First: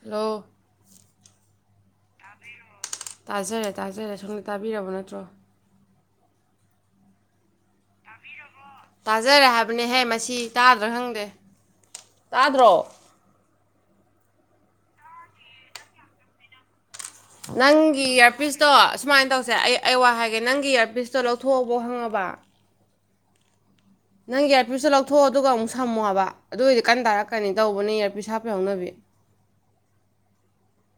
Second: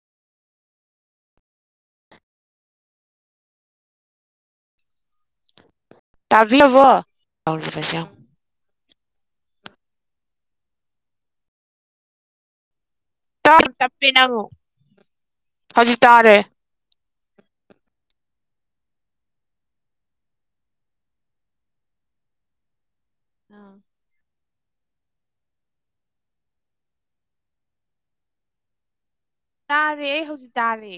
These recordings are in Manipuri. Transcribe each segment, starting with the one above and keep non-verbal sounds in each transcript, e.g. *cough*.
ꯍꯂꯣ ꯇꯥꯖꯔꯦ ꯇꯥꯖꯔꯦ ꯁꯣꯝꯅ ꯇꯥꯕꯤꯔꯕꯣ ꯅꯠꯇ꯭ꯔꯣ ꯇꯥꯛꯂꯕꯣꯁ ꯇꯥꯖꯔꯦ ꯍꯥꯏꯕꯅꯦꯍꯦ ꯃꯁꯤ ꯇꯥꯗ꯭ꯔꯥ ꯈꯪꯗꯦ ꯇꯥꯗ꯭ꯔꯣ ꯇꯞ ꯇꯞꯄꯤ ꯅꯪꯨ ꯍꯧꯖꯤꯛ ꯇꯥꯔꯦ ꯅꯪꯒꯤ ꯏꯌꯥꯔꯄꯤꯁꯇꯣ ꯁꯨꯃꯥꯏꯅ ꯇꯧꯁꯦ ꯑꯩ ꯑꯩ ꯋꯥ ꯍꯥꯏꯒꯦ ꯅꯪꯒꯤ ꯏꯌꯥꯔꯄꯤꯁꯇꯣ ꯂꯧꯊꯣꯛꯑꯕ ꯈꯪꯉꯕ ꯀ ꯑꯥ ꯅꯪꯒꯤ ꯏꯌꯥꯔꯄꯤꯤꯁꯇꯣ ꯂꯧꯊꯣꯛꯑꯣ ꯑꯗꯨꯒ ꯑꯃꯨꯛ ꯁꯝꯃꯣ ꯍꯥꯏꯕ ꯑꯗꯨꯑꯣꯏꯗꯤ ꯀꯟꯅ ꯇꯥꯔꯛꯀꯅꯤ ꯇꯧꯕꯅꯦ ꯏꯌꯥꯔ ꯄꯁ ꯍꯥꯞꯄ ꯌꯥꯎꯅꯕꯤ ꯇꯥꯔꯦ ꯍꯧꯖꯤꯇꯥꯥꯔꯦ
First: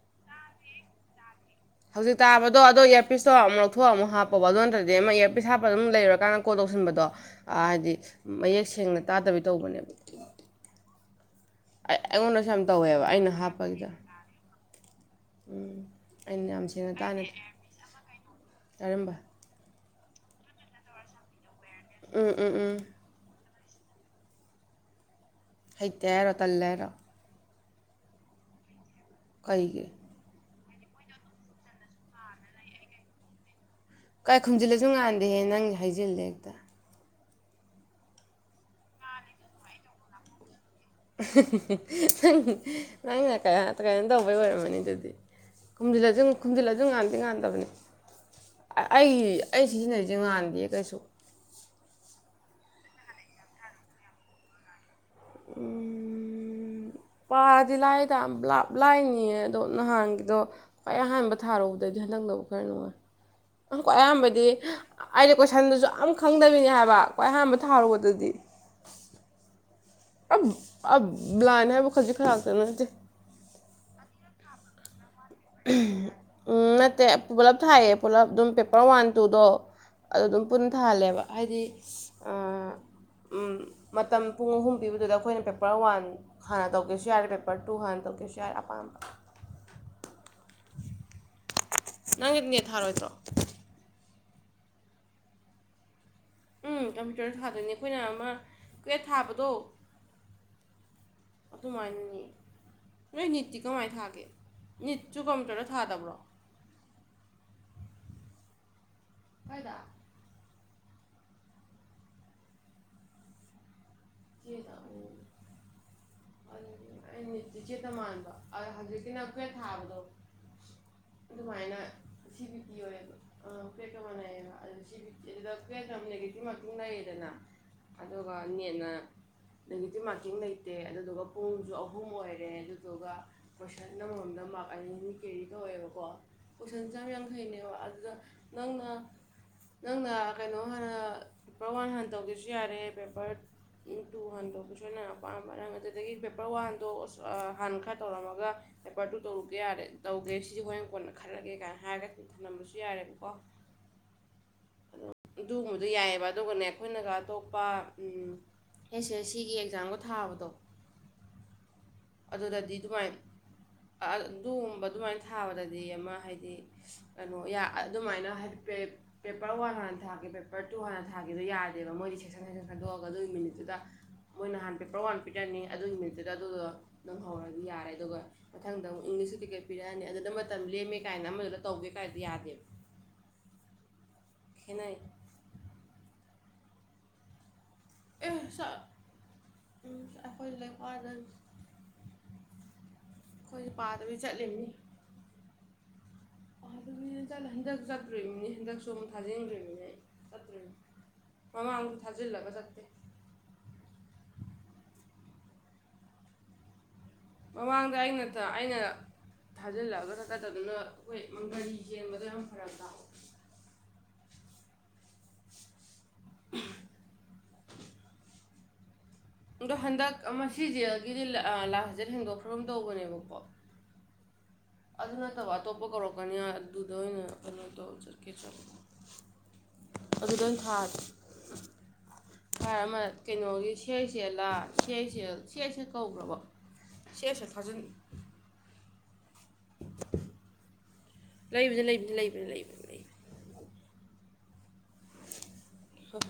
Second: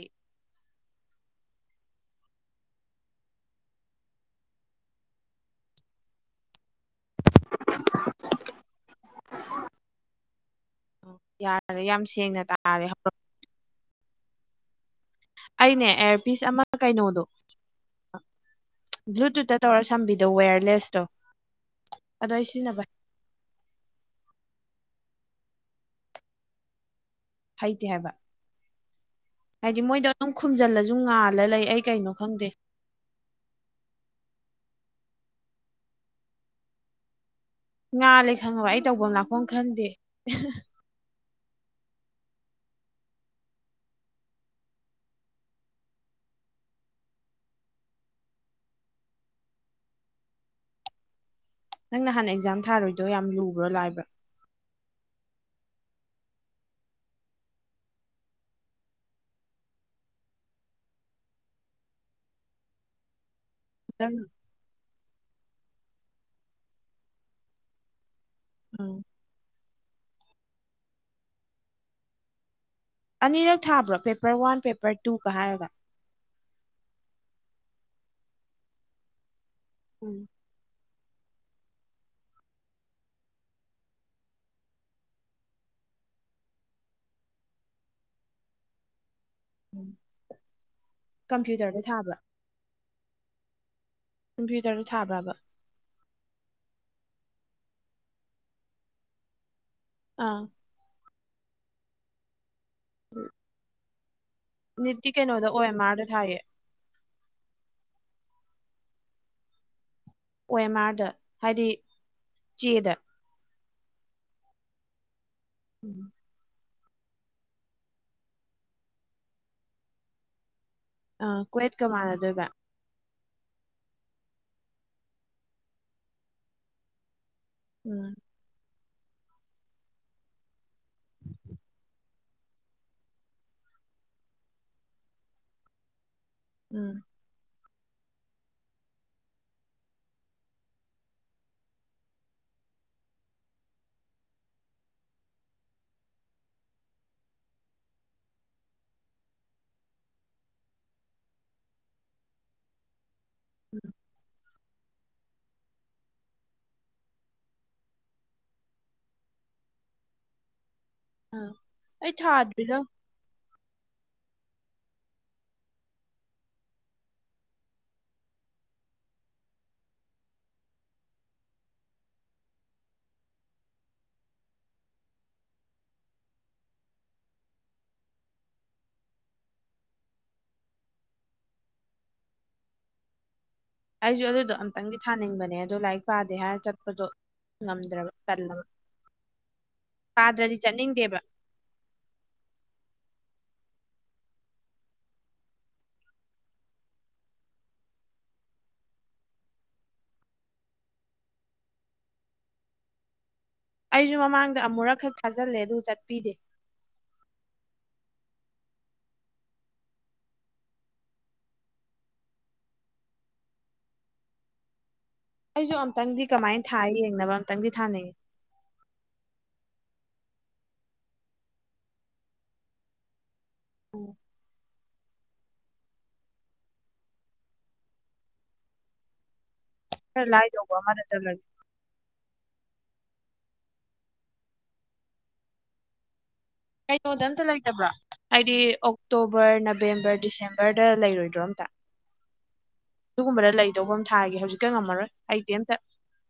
ꯍꯧꯖꯤꯛ ꯇꯥꯕꯗꯣ ꯑꯗꯣ ꯏꯔ ꯄꯁꯇꯣ ꯑꯃꯨꯛ ꯂꯧꯣꯛꯑ ꯑꯃꯨꯛ ꯍꯥꯞꯄꯣꯕ ꯑꯗꯨ ꯅꯠꯇ꯭ꯔꯗꯤ ꯑꯃ ꯏꯌꯥꯔꯄꯤꯁ ꯍꯥꯞꯄ ꯑꯗꯨꯝ ꯂꯩꯔꯀꯥꯟꯗ ꯀꯣ ꯇꯍꯟꯕꯗꯣ ꯍꯥꯏꯗꯤ ꯃꯌꯦꯛ ꯁꯦꯡꯅ ꯇꯥꯗꯕꯤꯩ ꯇꯧꯕꯅꯦꯕ ꯌꯥꯔꯦ ꯑꯩ ꯌꯥꯝ ꯁꯦꯡꯅ ꯑꯩꯉꯣꯟꯗꯁꯨ ꯌꯥꯝ ꯇꯥꯔꯦ ꯇꯧꯋꯦꯕ ꯑꯩꯅ ꯍꯥꯞꯄꯒꯤꯗ ꯎꯝ ꯑꯩꯅꯦ ꯑꯦꯌꯥꯔꯄꯤꯤꯁ ꯑꯩꯅ ꯑꯃ ꯌꯥꯝ ꯁꯦꯡꯅ ꯇꯥꯅ ꯀꯩꯅꯣꯗꯣ ꯀꯔꯝꯕ ꯕ꯭ꯂꯨꯇꯨꯠꯇ ꯇꯧꯔ ꯁꯝꯕꯤꯗꯣ ꯋꯦꯌꯔꯂꯦꯁꯇꯣ ꯑꯗꯣ ꯎꯝ ꯑꯩ ꯎꯝ ꯎꯝ ꯁꯤꯖꯤꯟꯅꯕ ꯍꯇꯔꯣ ꯇꯜꯂꯦꯔꯣ ꯍꯩꯇꯦ ꯍꯥꯏꯕ ꯍꯥꯏꯗꯤ ꯀꯩꯒꯤ ꯃꯣꯏꯗꯣ ꯑꯗꯨꯝ ꯈꯨꯝꯖꯤꯜꯂꯁꯨ ꯉꯥꯜꯂ ꯂꯩ ꯑꯩ ꯀꯩꯅꯣ ꯈꯪꯗꯦ ꯀꯥꯏ ꯈꯨꯝꯖꯤꯜꯂꯁꯨ ꯉꯥꯟꯗꯦꯍꯦ ꯅꯪ ꯍꯥꯏꯖꯤꯜꯂꯦ ꯍꯦꯛꯇ ꯉꯥꯂꯦ ꯈꯪꯉꯕ ꯑꯩ ꯇꯧꯕꯐꯝ ꯂꯥꯛꯐꯝ ꯈꯪꯗꯦ ꯪ ꯅꯪꯅ ꯀꯩꯅꯝ ꯇꯧꯕꯩ ꯑꯣꯏꯔꯝꯃꯅꯤ ꯑꯗꯨꯗꯤ ꯈꯨꯝꯖꯤꯜꯂꯁꯨ ꯈꯨꯝꯖꯤꯜꯂꯁꯨ ꯉꯥꯟꯗꯤ ꯉꯥꯟꯗꯕꯅꯤ ꯑꯩꯒꯤ ꯑꯩ ꯁꯤꯖꯤꯟꯅꯔꯤꯁꯦ ꯉꯥꯟꯗꯦ ꯀꯩꯁꯨ ꯅꯪ ꯅꯍꯥꯟꯅ ꯑꯦꯛꯖꯥꯝ ꯊꯥꯔꯣꯏꯗꯣ ꯌꯥꯝ ꯂꯨꯕ꯭ꯔꯣ ꯂꯥꯏꯕ꯭ꯔꯥ ꯎꯝ ꯄꯥꯔꯗꯤ ꯂꯥꯏꯗ ꯕ꯭ꯂꯥꯞ ꯂꯥꯏꯅꯤꯌꯦ ꯑꯗꯣ ꯅꯍꯥꯟꯒꯤꯗꯣ ꯈ꯭ꯋꯥꯏ ꯑꯍꯥꯟꯕ ꯊꯥꯔꯨꯗꯗꯤ ꯈꯜꯂꯪꯗꯅꯕ ꯈꯔ ꯅꯨꯡꯉꯥꯏ ꯈ꯭ꯋꯥꯏ ꯎꯝ ꯑꯌꯥꯝꯕꯗꯤ ꯑꯩꯅ ꯀꯣꯏꯁꯟꯗꯨꯁꯨ ꯑ ꯈꯪꯗꯕꯤꯅꯤ ꯍꯥꯏꯕ ꯈ꯭ꯋꯥꯏ ꯑꯌꯥꯝꯕ ꯊꯥꯔꯨꯕꯗꯨꯗꯤ ꯎꯝ ꯑ ꯭ꯂꯥꯏꯅ ꯍꯥꯏ ꯣꯈꯔꯖꯤ ꯐꯔꯗꯅꯠꯇꯦ ꯑꯅꯤꯔꯛ ꯊꯥꯕ꯭ꯔꯣ ꯄꯦꯄꯔ ꯋꯥꯟ ꯄꯦꯄꯔ ꯇꯨꯒ ꯍꯥꯏꯔꯒ ꯎꯝ ꯅꯠꯇꯦ ꯄꯨꯂꯞ ꯊꯥꯏꯌꯦ ꯄꯨꯂꯞ ꯑꯗꯨꯝ ꯄꯦꯄꯔ ꯋꯥꯟ ꯇꯨꯗꯣ ꯎꯝ ꯑꯗꯨ ꯑꯗꯨꯝ ꯄꯨꯟ ꯊꯥꯜꯂꯦꯕ ꯍꯥꯏꯗꯤ ꯎꯝ ꯃꯇꯝ ꯄꯨꯡ ꯑꯍꯨꯝ ꯄꯤꯕꯗꯨꯗ ꯑꯩꯈꯣꯏꯅ ꯄꯦꯄꯔ ꯋꯥꯟ ꯍꯥꯟꯅ ꯇꯧꯒꯦꯁꯨ ꯌꯥꯔꯦ ꯄꯦꯄꯔ ꯇꯨ ꯍꯥꯟꯅ ꯇꯧ ꯒꯤꯆꯔ ꯑꯄꯥꯝ ꯀꯝ ꯆ ꯇꯗ ꯅꯪꯒꯤꯗꯤꯅꯦꯠ ꯊꯥꯔꯣꯏꯗ꯭ꯔꯣ ꯀꯝꯄ꯭ꯌꯨꯇꯔꯗꯨ ꯊꯥꯕ꯭ꯔꯕ ꯎꯝ ꯀꯝꯄ꯭ꯌꯨꯇꯔꯗ ꯊꯥꯗꯣꯏꯅꯤ ꯑꯩꯈꯣꯏꯅ ꯑꯃ ꯀꯨꯦ ꯊꯥꯕꯗꯣ ꯑꯥ ꯇꯃꯥꯏꯅꯤ ꯅꯠꯇꯤ ꯀꯃꯥꯏ ꯊꯥꯛꯦ ꯅꯤꯇꯤ ꯀꯩꯅꯣꯗ ꯑꯣ ꯑꯦꯝ ꯑꯥꯔꯗ ꯊꯥꯏꯌꯦ ꯍꯗ ꯑꯣ ꯑꯦꯝ ꯑꯥꯔꯗ ꯍꯥꯏꯗꯤ ꯆꯦꯗ ꯀꯗ ꯎꯝ ꯑꯩꯇꯤ ꯆꯦꯠꯇ ꯃꯥꯟꯕ ꯑ ꯍꯧꯖꯤꯛꯇꯤꯅ ꯑꯩꯈꯣꯏ ꯊꯥꯕꯗꯣ ꯑ ꯑꯗꯨꯃꯥꯏꯅ ꯀꯋꯦꯠꯀ ꯁꯤ ꯃꯥꯟꯅꯗꯣꯏꯕ ꯕꯤ ꯇꯤ ꯑꯣꯏꯌꯦꯕ ꯑ ꯀꯦ ꯀꯦꯇꯇꯌꯦꯗꯅ *unintelligible* ꯎꯝ ꯑꯗꯨꯒ ꯅꯦꯅ ꯅꯦꯒꯦꯇꯤꯞ ꯃꯥꯔꯀꯤꯡ ꯂꯩꯇꯦ ꯑꯗꯨꯗꯨꯒ ꯄꯨꯡꯁꯨ ꯑꯍꯨꯝ ꯑꯣꯏꯔ ꯑꯣꯏꯔꯦ ꯑꯗꯨꯗꯨꯒ ꯀꯣꯏꯁꯟ ꯑꯃꯃꯝꯗ ꯃꯥꯔꯛ ꯑꯅꯤ ꯑꯅꯤ ꯀꯦꯔꯤ ꯇꯧꯋꯦꯕꯀꯣ ꯎꯝ ꯀꯣꯏꯁꯟꯁꯦ ꯌꯥꯝ ꯌꯥꯝ ꯊꯩꯅꯦꯕ ꯑꯗꯨꯗ ꯅꯪꯅ ꯅꯪꯅ ꯀꯩꯅꯣ ꯍꯥꯟꯅ ꯄꯦꯄꯔ ꯋꯥꯟ ꯍꯥꯟꯅ ꯇꯧꯗꯁꯨ ꯌꯥꯔꯦ ꯄꯦꯄꯔ ꯇꯨ ꯟꯗꯣꯁꯣꯏꯅ ꯑꯗꯨꯗꯒꯤ ꯄꯦꯄꯔ ꯋꯥꯟꯗꯣ ꯑ ꯍꯥꯟꯅ ꯈꯔ ꯇꯧꯔꯝꯃꯒ ꯄꯦꯄꯔ ꯇꯨꯗꯣ ꯇꯧꯔꯨꯒꯦ ꯌꯥꯔꯦ ꯇꯧꯒꯦ ꯁꯤꯁꯦ ꯍꯣꯔꯣꯏꯅ ꯀꯣꯟꯅ ꯈꯜꯂꯒꯦ ꯀꯥꯏꯅ ꯍꯥꯏꯔꯒ ꯈꯜꯂꯝꯕꯁꯨ ꯌꯥꯔꯦꯕꯀꯣ ꯎꯝ ꯑꯗꯨꯒꯨꯝꯕꯗꯨ ꯌꯥꯏꯑꯕ ꯑꯗꯨꯒꯅꯦ ꯑꯩꯈꯣꯏꯅꯒ ꯑꯇꯣꯞꯄ ꯎꯝ ꯑꯦꯁ ꯑꯦꯁ ꯁꯤꯒꯤ ꯑꯦꯛꯖꯥꯝꯒ ꯊꯥꯕꯗꯣ ꯑ ꯑꯗꯨꯗꯗꯤ ꯑꯗꯨꯃꯥꯏꯅ ꯑꯗꯨꯒꯨꯝꯕ ꯑꯗꯨꯃꯥꯏꯅ ꯊꯥꯕꯗꯗꯤ ꯑꯃ ꯍꯥꯏꯗꯤ ꯀꯩꯅꯣ ꯑꯗꯨꯃꯥꯏꯅꯗꯤ ꯄꯦꯄꯔ ꯋꯥꯟ ꯍꯥꯟꯅ ꯊꯥꯒꯦ ꯄꯦꯄꯔ ꯇꯨ ꯍꯥꯟꯅ ꯊꯥꯒꯦꯗꯣ ꯌꯥꯗꯦꯕ ꯃꯣꯏꯗꯤ ꯁꯦꯛꯁꯟ ꯁꯁꯟ ꯈꯟꯗꯣꯛꯑꯒ ꯑꯗꯨꯒꯤ ꯃꯤꯅꯤꯠꯇꯨꯗ ꯃꯣꯏꯅ ꯍꯥꯟ ꯄꯦꯄꯔ ꯋꯥꯟ ꯄꯤꯇꯔꯅꯤ ꯑꯗꯨꯒꯤ ꯅꯨꯃꯤꯠꯇꯨꯗ ꯑꯗꯨꯗꯣ ꯅꯪ ꯍꯧꯔꯒ ꯌꯥꯔꯦ ꯑꯗꯨꯒ ꯃꯊꯪꯗ ꯑꯃꯨꯛ ꯏꯪꯂꯤꯁꯁꯨ ꯇꯤꯛꯀꯦꯠ ꯄꯤꯔꯛꯑꯅꯤ ꯑꯗꯨꯅ ꯃꯇꯝ ꯂꯦꯝꯃꯦ ꯀꯥꯏꯅ ꯑꯃꯗꯨꯗ ꯇꯧꯕꯤ ꯀꯌꯥꯗ ꯑꯩꯁꯨ ꯑꯗꯨꯗꯣ ꯑꯝꯛꯇꯪꯗꯤ ꯊꯥꯅꯤꯡꯕꯅꯦ ꯑꯗꯣ ꯂꯥꯏꯔꯤꯛ ꯄꯥꯗꯦ ꯍꯥꯏꯔ ꯆꯠꯄꯗꯣ ꯃꯗ꯭ꯔꯕ ꯑꯦ ꯀꯂꯕ ꯑꯩꯈꯣꯏ ꯄꯥꯗ꯭ꯔꯗꯤ ꯂꯩꯀꯥꯏꯗ ꯆꯠꯅꯤꯡꯗꯦꯕ ꯑꯩꯈꯣꯏꯁꯨ ꯄꯥꯗꯕꯤ ꯆꯠꯂꯤꯅꯤ ꯆꯠꯂ ꯍꯟꯗꯛ ꯆꯠꯇꯣꯃꯤꯅꯤ ꯍꯟꯗꯛ ꯁꯝ ꯊꯥꯖꯤꯟꯈ꯭ꯔꯤꯕꯃꯤꯅꯦ ꯆꯠꯇꯣꯔꯤꯕꯅꯤ ꯃꯃꯥꯡꯨ ꯊꯥꯖꯤꯜꯂꯒ ꯆꯦ ꯑꯩꯁꯨ ꯃꯃꯥꯡꯗ ꯑꯃꯨꯔꯛꯈꯛ ꯊꯥꯖꯤꯜꯂꯦ ꯑꯗꯨ ꯆꯠꯄꯤꯗꯦ ꯃꯃꯥꯡꯗ ꯑꯩꯅ ꯑꯩꯅ ꯊꯥꯖꯤꯜꯂꯛꯑꯒ ꯈꯀꯗꯗꯨꯅ ꯑꯩꯈꯣꯏꯒꯥꯔꯤ ꯌꯦꯟꯕꯗꯣ ꯌꯥꯝ ꯐꯔꯛ ꯇꯥ ꯑꯩꯁꯨ ꯑꯝꯛꯇꯪꯗꯤ ꯀꯃꯥꯏꯅ ꯊꯥꯏ ꯌꯦꯡꯅꯕ ꯑꯝꯇꯪꯗꯤ ꯊꯥꯅꯤꯡꯏꯤ ꯑꯗꯣ ꯍꯟꯗꯛ ꯑꯃ ꯖꯦꯜꯒꯤꯗꯤ ꯂꯥꯁꯖꯠ ꯍꯦꯡꯗꯣꯛꯈ꯭ꯔ ꯑꯃ ꯇꯧꯕꯅꯦꯕꯀꯣ ꯎꯝ ꯑꯗꯨ ꯅꯠꯇꯕ ꯑꯇꯣꯞꯄ ꯀꯧꯔꯛꯀꯅꯤ ꯑꯗꯨꯗ ꯑꯣꯏꯅ ꯀꯩꯅꯣ ꯇꯧ ꯆꯠꯀꯦ ꯈꯔ ꯑꯗꯨꯗ ꯑꯣꯏꯅ ꯂꯥꯏꯗꯧꯕ ꯊꯥꯔꯦ ꯑꯃꯗ ꯆꯠꯂꯒꯦ ꯊꯥꯔ ꯑꯃ ꯀꯩꯅꯣꯒꯤ ꯁꯦ ꯁꯦꯜꯂꯥ ꯁꯁꯦꯜ ꯁꯦꯠꯁꯦ ꯀꯧꯕ꯭ꯔꯕ ꯀꯩꯅꯣꯗ ꯑꯝꯇ ꯂꯩꯇꯕ꯭ꯔꯥ ꯍꯥꯏꯗꯤ ꯑꯣꯛꯇꯣꯕꯔ ꯅꯕꯦꯝꯕꯔ ꯂꯩꯕꯅꯤ ꯂꯩꯕꯅꯤ ꯂꯩꯕꯅꯤ ꯂꯩꯕꯅꯤ ꯂꯩꯕꯅꯤ ꯗꯤꯁꯦꯝꯕꯔꯗ *unintelligible* ꯑꯗꯤꯟ ꯇ ꯍꯣꯏ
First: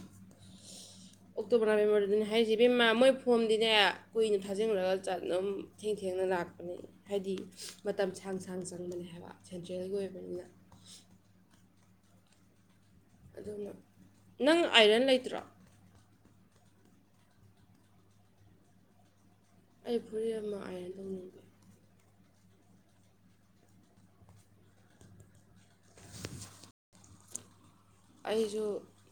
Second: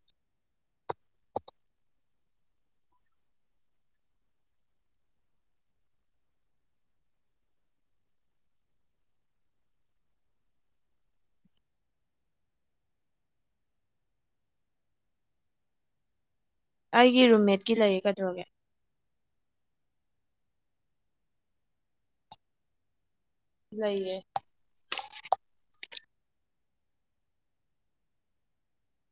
ꯍꯥꯏꯁꯤꯦꯕꯦꯝꯃꯥ ꯃꯣꯏ ꯐꯣꯝꯗꯤꯅꯦ ꯀꯨꯏꯅ ꯊꯥꯖꯤꯜꯈꯂꯒ ꯆꯠꯅꯕ ꯊꯦꯡ ꯊꯦꯡꯅ ꯂꯥꯛꯄꯅꯦ ꯍꯥꯏꯕꯗꯤ ꯃꯇꯝ ꯁꯥꯡ ꯁꯥꯡ ꯆꯪꯕꯅꯦ ꯍꯥꯏꯕ ꯁꯦꯟꯇ꯭ꯔꯦꯜꯒꯤ ꯑꯣꯏꯕꯅꯤꯅ ꯑꯗꯨꯅ ꯅꯪ ꯑꯥꯏꯔꯟ ꯂꯩꯇ꯭ꯔꯣ ꯑꯩꯒꯤ ꯔꯨꯝꯃꯦꯠꯀꯤ ꯂꯩꯌꯦ ꯀꯗꯧꯒꯦ ꯑꯩ ꯐꯨꯔꯤ ꯑꯃ ꯑꯥꯏꯅ ꯂꯧꯅꯤꯡꯕꯦ ꯂꯩꯏꯌꯦ ꯑꯩꯁꯨ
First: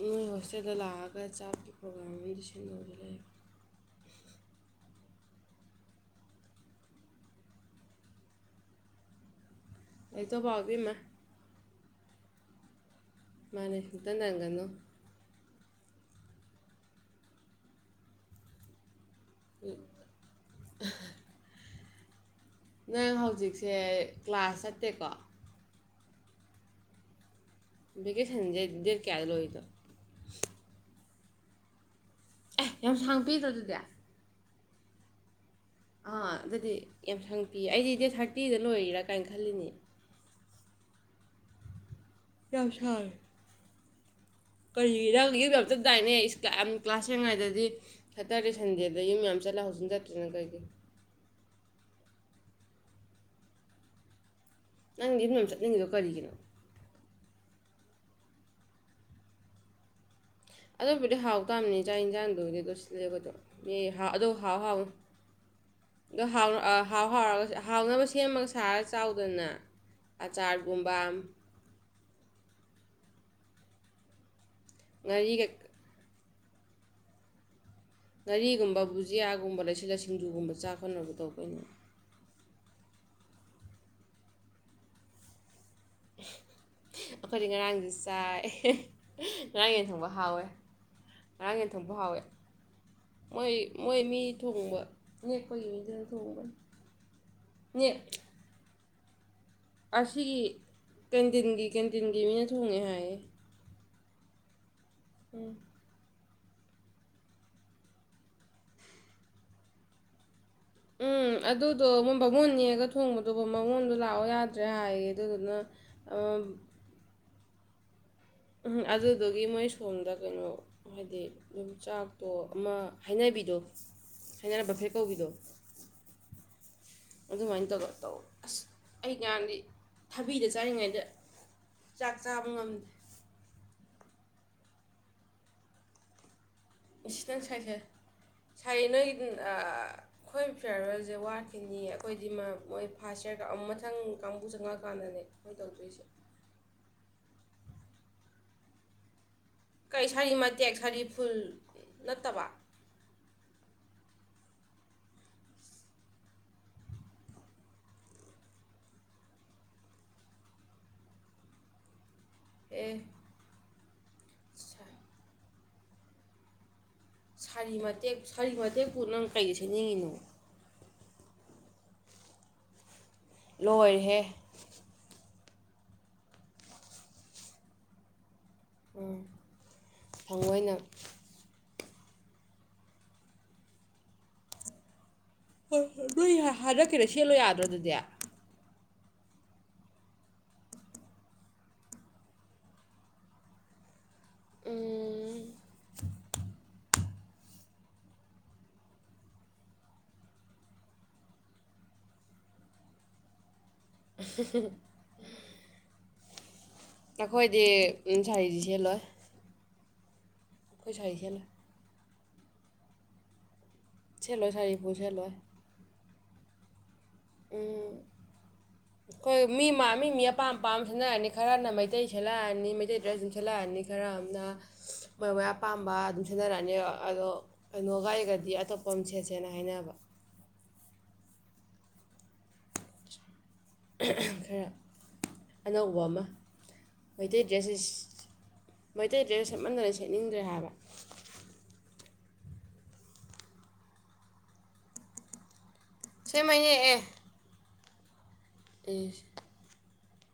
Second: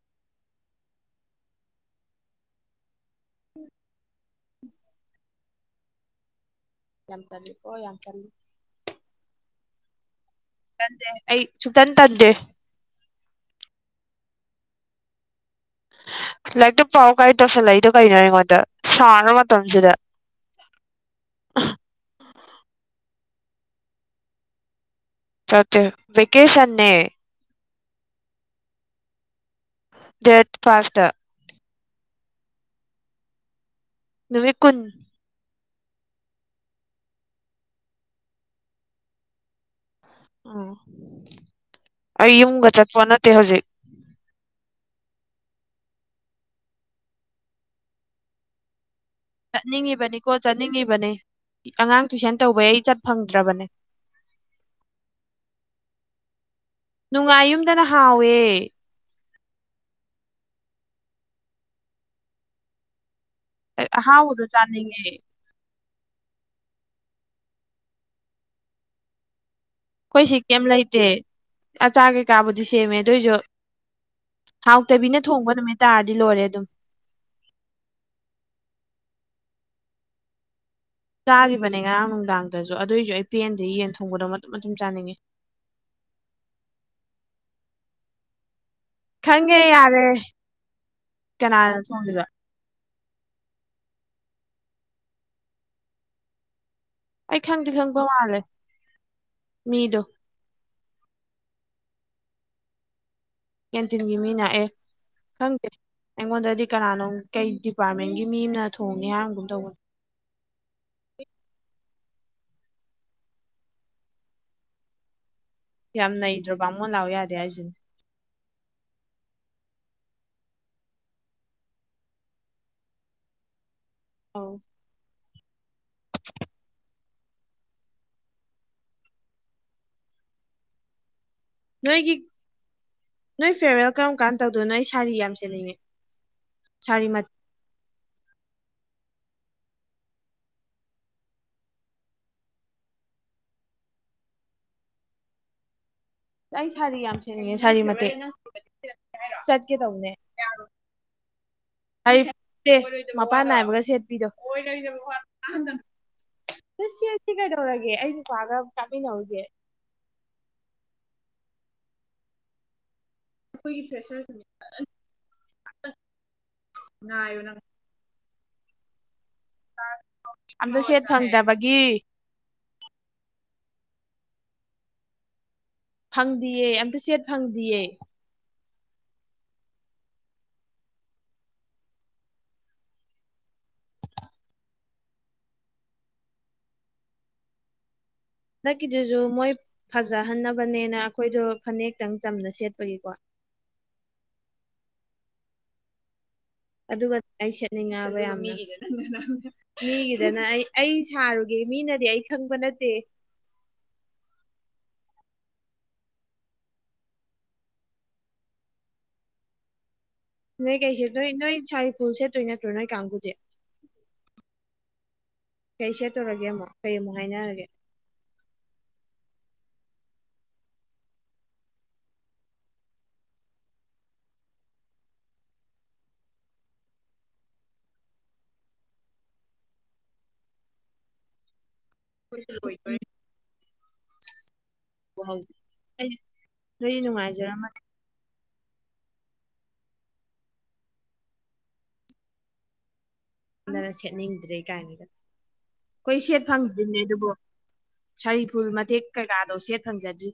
ꯅꯣꯏ ꯍꯣꯁꯇꯦꯜꯗ ꯂꯥꯛꯑꯒ ꯆꯥꯀꯤ ꯄ꯭ꯔꯣꯒꯥ꯭ꯔꯥꯝꯒꯤ ꯂꯤꯟ ꯂꯩ ꯍ ꯌꯥꯝ ꯇꯜꯂꯤ ꯑꯣ ꯌꯥꯝ ꯇꯜꯂꯤ ꯑꯩꯗꯣ ꯐꯥꯎꯒꯃ ꯁꯨꯗꯟ ꯇ ꯗꯦ ꯃꯅꯦꯁꯇꯅꯉꯅꯣ ꯂꯥꯏꯔꯤꯛꯇ ꯄꯥꯎ ꯀꯥꯏ ꯇꯧꯁꯜꯂꯛꯏꯗꯣ ꯀꯩꯅꯣ ꯑꯩꯉꯣꯟꯗ ꯑꯔꯕꯇꯖꯗ ꯅꯪ ꯍꯧꯖꯤꯛꯁꯦ ꯀ꯭ꯂꯥꯁ ꯆꯠꯇꯦꯀꯣ ꯆꯊꯦ ꯦꯀꯦꯁꯟꯅꯦ ꯀꯦꯁ ꯗꯦꯔ ꯀꯌꯥꯗꯣ ꯑꯩꯗꯣ ꯗꯦꯠ ꯐꯥꯥꯁ ꯑꯦ ꯌꯥꯝ ꯁꯥꯡ ꯄꯗ꯭ꯔꯣ ꯑꯗꯨꯗꯤ ꯅꯨ ꯀꯨꯟ ꯑꯥ ꯑꯗꯨꯗꯤ ꯌꯥꯝ ꯁꯪ ꯄꯤ ꯑꯩꯗꯤ ꯗꯦꯠ ꯊꯥꯔꯇꯤꯗ ꯂꯣꯏꯔꯥ ꯀꯥꯏꯅ ꯈꯜꯂꯤꯅꯤ ꯎꯝ ꯑꯩ ꯌꯨꯝꯒ ꯆꯠꯄ ꯅꯠꯇꯦ ꯍꯧꯖꯤꯛ ꯀꯔꯤꯔ ꯌꯨꯝꯗꯝꯇ ꯗꯥꯏꯅꯦ ꯌꯥꯝ ꯀ꯭ꯂꯥꯁ ꯌꯦꯡꯉꯩꯗꯗꯤ ꯁꯇꯔꯗꯦ ꯁꯟꯗꯦꯗ ꯌꯨꯝ ꯌꯥꯝ ꯆꯠꯂ ꯍꯧꯖꯤꯛ ꯆꯠꯇ꯭ꯔꯤꯅ ꯆꯠꯅꯤꯡꯉꯤꯕꯅꯤꯀꯣ ꯀꯩꯒꯤ ꯆꯠꯅꯤꯡꯉꯤꯕꯅꯦ ꯑꯉꯥꯡ ꯇꯨꯏꯁꯟ ꯇꯧꯕꯩ ꯑꯩ ꯆꯠ ꯐꯪꯗ꯭ꯔꯕꯅꯦ ꯅꯪꯗꯤ ꯃꯌꯥꯝ ꯆꯠꯅꯤꯡꯉꯤꯗꯣ ꯀꯔꯤꯒꯤꯅꯣ ꯅꯨꯡꯉꯥꯏ ꯌꯨꯝꯗꯅ ꯍꯥꯎꯋꯦ ꯑꯗꯨꯕꯨꯗꯤ ꯍꯥꯎ ꯇꯕꯅꯤ ꯆꯥꯛ ꯌꯦꯟꯖꯥꯡꯗꯨꯒꯤꯗꯤ ꯑꯗꯨ ꯁꯤꯜꯂꯦꯕ ꯑꯗꯨꯣ ꯍꯥꯎ ꯎꯗꯣ ꯆꯥꯅꯤꯡꯦ ꯑꯗꯣ ꯍꯥꯎ ꯍꯥꯎꯔꯒ ꯍꯥꯎꯅꯕ ꯁꯦꯝꯃꯒ ꯁꯥꯔꯒ ꯆꯥꯎꯗꯅ ꯑꯩꯈꯣꯏ ꯁꯤ ꯀꯩꯝ ꯑꯆꯥꯔꯒꯨꯝꯕ ꯂꯩꯇꯦ ꯑꯆꯥ ꯀꯩꯀꯥꯕꯨꯗꯤ ꯁꯦꯝꯃꯦ ꯑꯗꯨꯏꯁꯨ ꯍꯥꯎꯇꯕꯤꯅ ꯉꯥꯔꯤꯒ ꯊꯣꯡꯕ ꯅꯨꯃꯤꯠ ꯇꯥꯔꯗꯤ ꯂꯣꯏꯔꯦ ꯑꯗꯨꯝ ꯉꯥꯔꯤꯒꯨꯝꯕ ꯕꯨꯖꯤꯌꯥꯒꯨꯝꯕ ꯂꯩꯁꯤꯜꯂ ꯁꯤꯡꯖꯨꯒꯨꯝꯕ ꯆ ꯆꯥꯈꯤꯕꯅꯦ ꯉꯔꯥꯡ ꯅꯨꯡꯗꯥꯡꯗꯁꯨ ꯑꯗꯨꯑꯣꯏꯁꯨ ꯑꯩ ꯄꯦꯟꯗꯤꯦ ꯌꯦꯟ ꯊꯣꯡꯕꯗꯣ ꯃꯇꯨꯝ ꯃꯇꯨꯝ ꯆꯥꯅꯤꯡꯉꯤ ꯑꯩꯈꯣꯏꯗꯤ ꯉꯔꯥꯡꯗꯤ ꯆꯥꯏ ꯈꯪꯒꯦ ꯉꯔꯥꯡ ꯌꯦꯟ ꯌꯥꯔꯦ ꯊꯣꯡꯕ ꯍꯥꯎꯋꯦ ꯉꯔꯥꯡ ꯀꯅꯥ ꯌꯦꯟ ꯊꯣꯡꯕ ꯍꯥꯎꯋꯦ ꯁꯣꯕꯕ ꯃꯣꯏ ꯃꯣꯏ ꯃꯤ ꯊꯣꯡꯕ ꯅꯦꯛꯄꯒꯤ ꯃꯤꯗꯨꯅ ꯊꯣꯡꯕꯅꯤ ꯑꯩ ꯈꯪꯗꯦ ꯅꯦ ꯈꯪꯕ ꯃꯥꯜꯂꯦ ꯃꯤꯗꯣ ꯑꯁꯤꯒꯤ ꯀꯦꯟꯇꯤꯟꯒꯤ ꯀꯦꯟꯇꯤꯟꯒꯤ ꯃꯤꯅ ꯊꯣꯡꯉꯦ ꯍꯥꯏꯌꯦꯦ ꯀꯦꯟꯇꯤꯟꯒꯤ ꯃꯤ ꯅꯥꯛꯑꯦ ꯈꯪꯗꯦ ꯑꯩꯉꯣꯟꯗꯗꯤ ꯀꯅꯥꯅꯣ ꯀꯩ ꯗꯤꯄꯥꯔꯠꯃꯦꯟꯒꯤ ꯃꯤ ꯑꯃꯅ ꯊꯣꯡꯅꯤ ꯍꯥꯏꯔꯒꯨꯝ ꯇꯧꯕꯅꯣ ꯎꯝ ꯑꯗꯨꯗꯣ ꯃꯣꯏ ꯕꯥꯃꯣꯟ ꯅꯦꯛꯑꯒ ꯊꯣꯡꯕꯗꯨꯕ ꯃꯃꯣꯟꯗꯣ ꯂꯥꯛꯑꯣ ꯌꯥꯗ꯭ꯔꯦ ꯍꯥꯏꯌꯦ ꯑꯗꯨꯗꯨꯅ ꯌꯥꯝ ꯎꯝ ꯅꯩꯗ꯭ꯔꯣ ꯕꯥꯃꯣꯟ ꯂꯥꯛꯑꯣ ꯌꯥꯗꯦ ꯍꯥꯏꯁꯤꯅꯦ ꯎꯝ ꯑꯗꯨꯗꯨꯒꯤ ꯃꯣꯏ ꯁꯣꯝꯗ ꯀꯩꯅꯣ ꯍꯥꯏꯗꯤ ꯌꯨꯝꯆꯥꯛꯇꯣ ꯑꯃ ꯍꯥꯏꯅꯕꯤꯗꯣ ꯑꯧ ꯍꯥꯏꯅꯅ ꯐꯦ ꯀꯥꯎꯒꯤꯗꯣ ꯑꯗꯨꯃꯥꯏꯅ ꯇꯧꯔ ꯇꯧ ꯑꯁ ꯑꯩ ꯉꯥꯡꯗꯤ ꯊꯕꯤꯗ ꯆꯥꯔꯤꯉꯩꯗ ꯅꯣꯏꯒꯤ ꯆꯥꯛ ꯆꯥꯕ ꯉꯝꯗꯦ ꯅꯣꯏ ꯐꯦꯕ ꯀꯔꯝ ꯀꯥꯟ ꯇꯧꯗꯣꯏꯅꯣ ꯑꯩ ꯁꯥꯔꯤ ꯌꯥꯝ ꯁꯦꯅꯤꯡꯉꯦ ꯏꯁꯤꯅꯪ ꯁꯥꯏꯁꯦ ꯁꯥꯏꯅ ꯑꯩꯈꯣꯏ ꯐꯤꯌꯥꯔꯦꯜꯁꯦ ꯋꯥꯠꯈꯤꯅꯤ ꯑꯩꯈꯣꯏꯗꯤ ꯃꯣꯏ ꯐꯥꯔ ꯏꯌꯥꯔ ꯑꯃ ꯃꯊꯪ ꯀꯥꯡꯕꯨ ꯆꯪꯉꯛꯑꯀꯥꯟꯗꯅꯦ ꯍꯣꯏ ꯇꯧꯗꯣꯏꯁꯦ ꯑꯩ ꯁꯥꯔꯤ ꯌꯥꯝ ꯁꯦꯅꯤꯡꯉꯦ ꯁꯥꯔꯤ ꯃꯇꯦꯛ ꯆꯠꯀꯦ ꯀꯩ ꯁꯥꯔꯤ ꯃꯇꯦꯛ ꯁꯥꯔꯤ ꯐꯨꯜ ꯇꯧꯅꯦꯔꯤ ꯅꯠꯇꯕ ꯃꯄꯥꯟ ꯅꯥꯏꯕꯒ ꯁꯦ ꯗ ꯍꯣꯏꯅꯗꯕꯍ ꯍꯪꯗ ꯁꯤꯁꯤ ꯀꯩꯗꯧꯔꯒꯦ ꯑꯩ ꯄꯥꯒꯔ ꯇꯥꯃꯤꯟꯅꯔꯒꯦ *inaudible* ꯑꯦ ꯑꯩꯈꯣꯏꯒꯤ ꯐ꯭ꯔꯦꯁꯔꯁꯨꯅꯦ ꯁꯥꯔꯤ ꯃꯇꯦꯛ ꯁꯥꯔꯤ ꯃꯇꯦꯛꯄꯨ ꯅꯪ ꯀꯩꯗ ꯁꯦꯝꯅꯤꯡꯉꯤꯅꯣ ꯑꯝꯇ ꯁꯦꯠ ꯐꯪꯗꯕꯒꯤ ꯂꯣꯏꯔꯦ ꯐꯪꯗꯤꯌꯦ ꯑꯝꯇ ꯁꯦꯠ ꯐꯪꯗꯌꯦ ꯎꯝ ꯊꯑꯣꯏꯅ ꯍꯣꯏ ꯍꯣꯏ ꯂꯣꯏ ꯍꯥꯏꯔꯛꯀꯦꯔ ꯁꯦꯠꯂꯣ ꯌꯥꯗ꯭ꯔꯣ ꯑꯗꯨꯗꯤ ꯍꯟꯗꯛꯀꯤꯗꯨꯁꯨ ꯃꯣꯏ ꯐꯖꯍꯟꯅꯕꯅꯦꯅ ꯑꯩꯈꯣꯏꯗꯣ ꯐꯅꯛꯇꯪ ꯆꯝꯅ ꯁꯦꯠꯄꯒꯤꯀꯣ ꯎꯝ ꯑꯗꯨꯒ ꯑꯩ ꯁꯦꯠꯅꯤꯡꯉꯕ ꯌꯥꯝ ꯃꯤꯒꯤ ꯃꯤꯒꯤꯗꯅ ꯑꯩ ꯑꯩ ꯁꯥꯔꯨꯒꯦ ꯃꯤꯅꯗꯤ ꯑꯩ ꯈꯪꯕ ꯅꯠꯇꯦ *inaudible* ꯅꯈꯣꯏꯗꯤ ꯁꯥꯔꯤꯁꯤ ꯁꯦꯜꯂꯣꯏ ꯅꯣꯏ ꯀꯩꯁꯦ ꯅꯣꯏ ꯅꯣꯏ ꯁꯥꯔꯤ ꯐꯨꯜ ꯁꯦꯠꯇꯣꯏ ꯅꯠꯇ꯭ꯔꯣ ꯅꯣꯏ ꯀꯥꯡꯕꯨꯗꯤ ꯁꯦꯜꯂꯣꯏ ꯁꯔꯤꯕꯨꯨ ꯁꯦꯜꯂꯣꯏ ꯄꯦ ꯇꯧꯔꯒꯦ ꯑꯃꯨꯛ ꯀꯩ ꯑꯃꯨꯛ ꯍꯥꯏꯅꯔꯒꯦ ꯑꯩꯈꯣꯏ ꯃꯤ ꯃꯤ ꯃꯤ ꯑꯄꯥꯝ ꯑꯄꯥꯝ ꯁꯠꯅꯛꯑꯅꯤ ꯈꯔꯅ ꯃꯩꯇꯩ ꯁꯦꯠꯂꯛꯑꯅꯤ ꯃꯩꯇꯩ ꯗ꯭ꯔꯦꯁꯁꯤꯡ ꯁꯦꯠꯂꯛꯑꯅꯤ ꯈꯔ ꯑꯃꯅ ꯃꯣꯏ ꯃꯣꯏ ꯑꯄꯥꯝꯕ ꯊꯣꯛꯅꯔꯛ ꯑꯅꯤꯕ ꯑꯗꯣ ꯀꯩꯅꯣꯒ ꯑꯩꯒꯗꯤ ꯑꯇꯣꯞꯄ ꯑꯃ ꯁꯦꯠꯆꯦꯅ ꯀꯥꯏꯅꯕ ꯍꯣꯏ ꯑꯩꯈꯔ ꯑꯅꯧꯕ ꯑꯩ ꯑꯃ ꯅꯣꯏ ꯃꯩꯇꯩ ꯗ꯭ꯔꯦꯁ ꯅꯨꯡꯉꯥꯏꯖꯔꯝꯃꯅꯤꯗꯅ ꯃꯩꯇꯩ ꯗ꯭ꯔꯦ ꯁꯦꯠꯃꯟꯗꯅ ꯁꯦꯠꯅꯤꯡꯗ꯭ꯔꯦ ꯍꯥꯏꯕ ꯗꯅ ꯁꯦꯠꯅꯤꯡꯗ꯭ꯔꯦ ꯀꯥꯏꯅꯗ ꯑꯩꯈꯣꯏ ꯁꯦꯠ ꯁꯦꯝꯃꯩꯅꯦ ꯑꯦ ꯐꯪꯗ꯭ꯔꯤꯅꯦ ꯑꯗꯨꯕꯨ ꯁꯔꯤꯐꯨꯜ ꯃꯇꯦꯛ ꯏꯁ ꯀꯩꯀꯥꯗꯣ ꯁꯦꯠ ꯐꯪꯖꯗ꯭ꯔꯤ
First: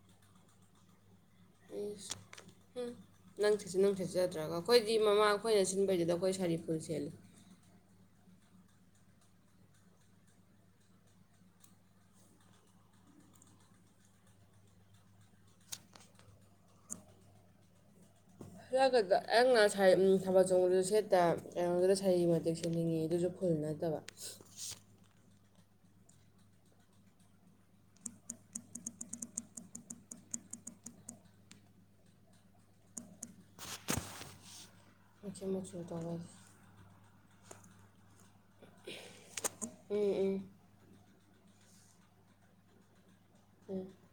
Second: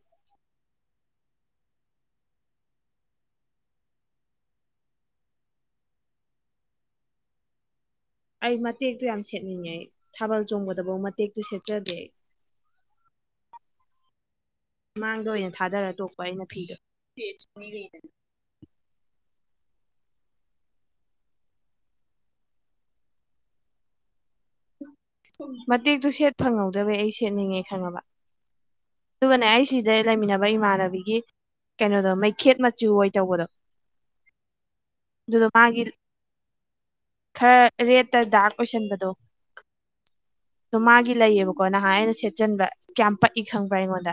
*inaudible* ꯅꯪ ꯁꯦꯠꯆ ꯅꯪ ꯁꯦꯠꯆꯗ꯭ꯔꯒ ꯑꯩꯈꯣꯏꯗꯤ ꯃꯃꯥ ꯑꯩꯈꯣꯏꯅ ꯁꯤꯟꯕꯩꯗꯨꯗ ꯑꯩꯈꯣꯏ ꯁꯥꯔꯤꯐꯨꯜ ꯁꯦꯜꯂꯤ ꯑꯩ ꯃꯇꯦꯛꯇꯨ ꯌꯥꯝ ꯁꯦꯠꯅꯤꯡꯉꯦ ꯊꯥꯕꯜ ꯆꯣꯡꯕꯗꯐꯧ ꯃꯇꯦꯛꯇꯨ ꯁꯦꯠꯆꯗꯦ ꯑꯩ *inaudible* ꯃꯥꯡꯗ ꯑꯣꯏꯅ ꯊꯥꯗꯔ ꯇꯣꯛꯄ ꯑꯩꯅ ꯐꯤꯗꯣ ꯍ ꯑꯩꯅ ꯊꯥꯕꯜ ꯆꯣꯡꯕꯗꯨꯁꯨ ꯁꯦꯠꯇꯦ ꯑꯩꯉꯣꯟꯗ ꯁꯥ ꯃꯇꯤꯦꯛ ꯁꯦꯠꯅꯤꯡꯉꯤ ꯑꯗꯨꯁꯨ ꯎꯅꯗꯕ ꯃꯇꯦꯛꯇꯨ ꯁꯦꯠ ꯐꯪꯍꯧꯗ꯭ꯔꯕ ꯑꯩ ꯁꯦꯠꯅꯤꯡꯉꯦ ꯈꯪꯉꯕ ꯑꯗꯨꯒꯅꯦ ꯑꯩ ꯁꯤꯗ ꯂꯩꯃꯤꯟꯅꯕ ꯏꯃꯥꯟꯅꯕꯤꯒꯤ ꯀꯩꯅꯣꯗꯣ ꯃꯩꯈꯦꯠ ꯃꯆꯨ ꯑꯣꯏ ꯇꯧꯕꯗꯣ *unintelligible* ꯃꯆꯤ ꯑꯗꯨꯗꯣ ꯃꯆꯨ ꯃꯥꯒꯤ ꯇꯧꯕ ꯈꯔ ꯔꯦꯠꯇ ꯗꯥꯛꯛ ꯑꯣꯏꯁꯟꯕꯗꯣ ꯎꯝ ꯎꯝ ꯑ ꯃꯥꯒꯤ ꯂꯩꯌꯦꯕꯀꯣ ꯅꯍꯥꯟ ꯑꯩꯅ ꯁꯦꯠꯆꯟꯕ ꯀꯌꯥꯝ ꯄꯛꯏ ꯈꯪꯕ꯭ꯔꯥ ꯑꯩꯉꯣꯟꯗ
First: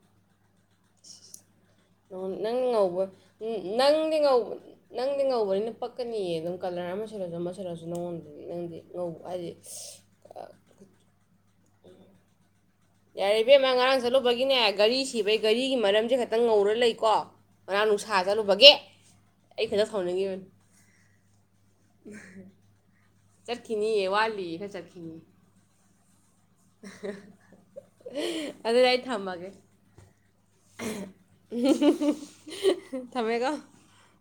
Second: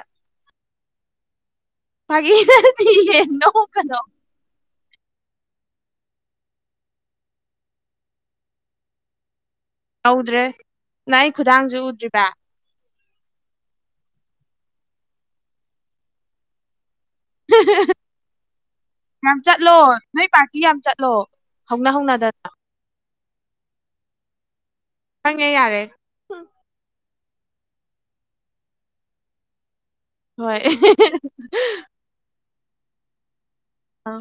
ꯐꯥꯒꯤ ꯅꯪ ꯉꯧꯕ ꯅꯠꯇꯤꯌꯦ ꯅꯣꯛꯀꯅꯣ ꯅꯪꯗꯤ ꯉꯧꯕ ꯅꯪꯗꯤ ꯉꯧꯕꯅꯤꯅ ꯄꯛꯀꯅꯤꯌꯦ ꯑꯗꯨꯝ ꯀꯂꯔ ꯑꯃꯨꯜꯂꯁꯨ ꯑꯃ ꯁꯜꯂꯁꯨ ꯅꯪꯉꯣꯟꯗꯒꯤ ꯅꯪꯗꯤ ꯉꯧꯕ ꯍꯥꯏꯗꯤ ꯍꯧꯧꯗ꯭ꯔꯦ ꯅꯪ ꯑꯩ ꯈꯨꯗꯥꯡꯁꯨ ꯎꯗ꯭ꯔꯤꯕ ꯌꯥꯔꯦ ꯕꯦꯝꯃ ꯉꯔꯥꯡ ꯆꯠꯂꯨꯕꯒꯤꯅꯦ ꯒꯥꯔꯤ ꯁꯤꯕꯩ ꯒꯥꯔꯤꯒꯤ ꯃꯔꯝꯁꯦ ꯈꯛꯇꯪ ꯉꯧꯔꯒ ꯂꯩ ꯀꯣ ꯉꯅꯥꯥꯡ ꯅꯨꯡꯁꯥꯖꯂꯨꯕꯒꯦ ꯌꯥꯝ ꯆꯠꯂꯣ ꯅꯣꯏ ꯄꯥꯔꯇꯤ ꯌꯥꯝ ꯆꯠꯂꯣ ꯍꯧꯅ ꯍꯧꯅꯗꯅ ꯆꯠꯈꯤꯅꯤꯌꯦ ꯋꯥꯂꯤ ꯐ ꯆꯠ ꯍꯪꯉꯦ ꯌꯥꯔꯦ ꯑꯗꯨꯗ ꯑꯩ ꯊꯝꯃꯒꯦ ꯍꯣꯏ ꯊꯃꯦꯒ ꯑ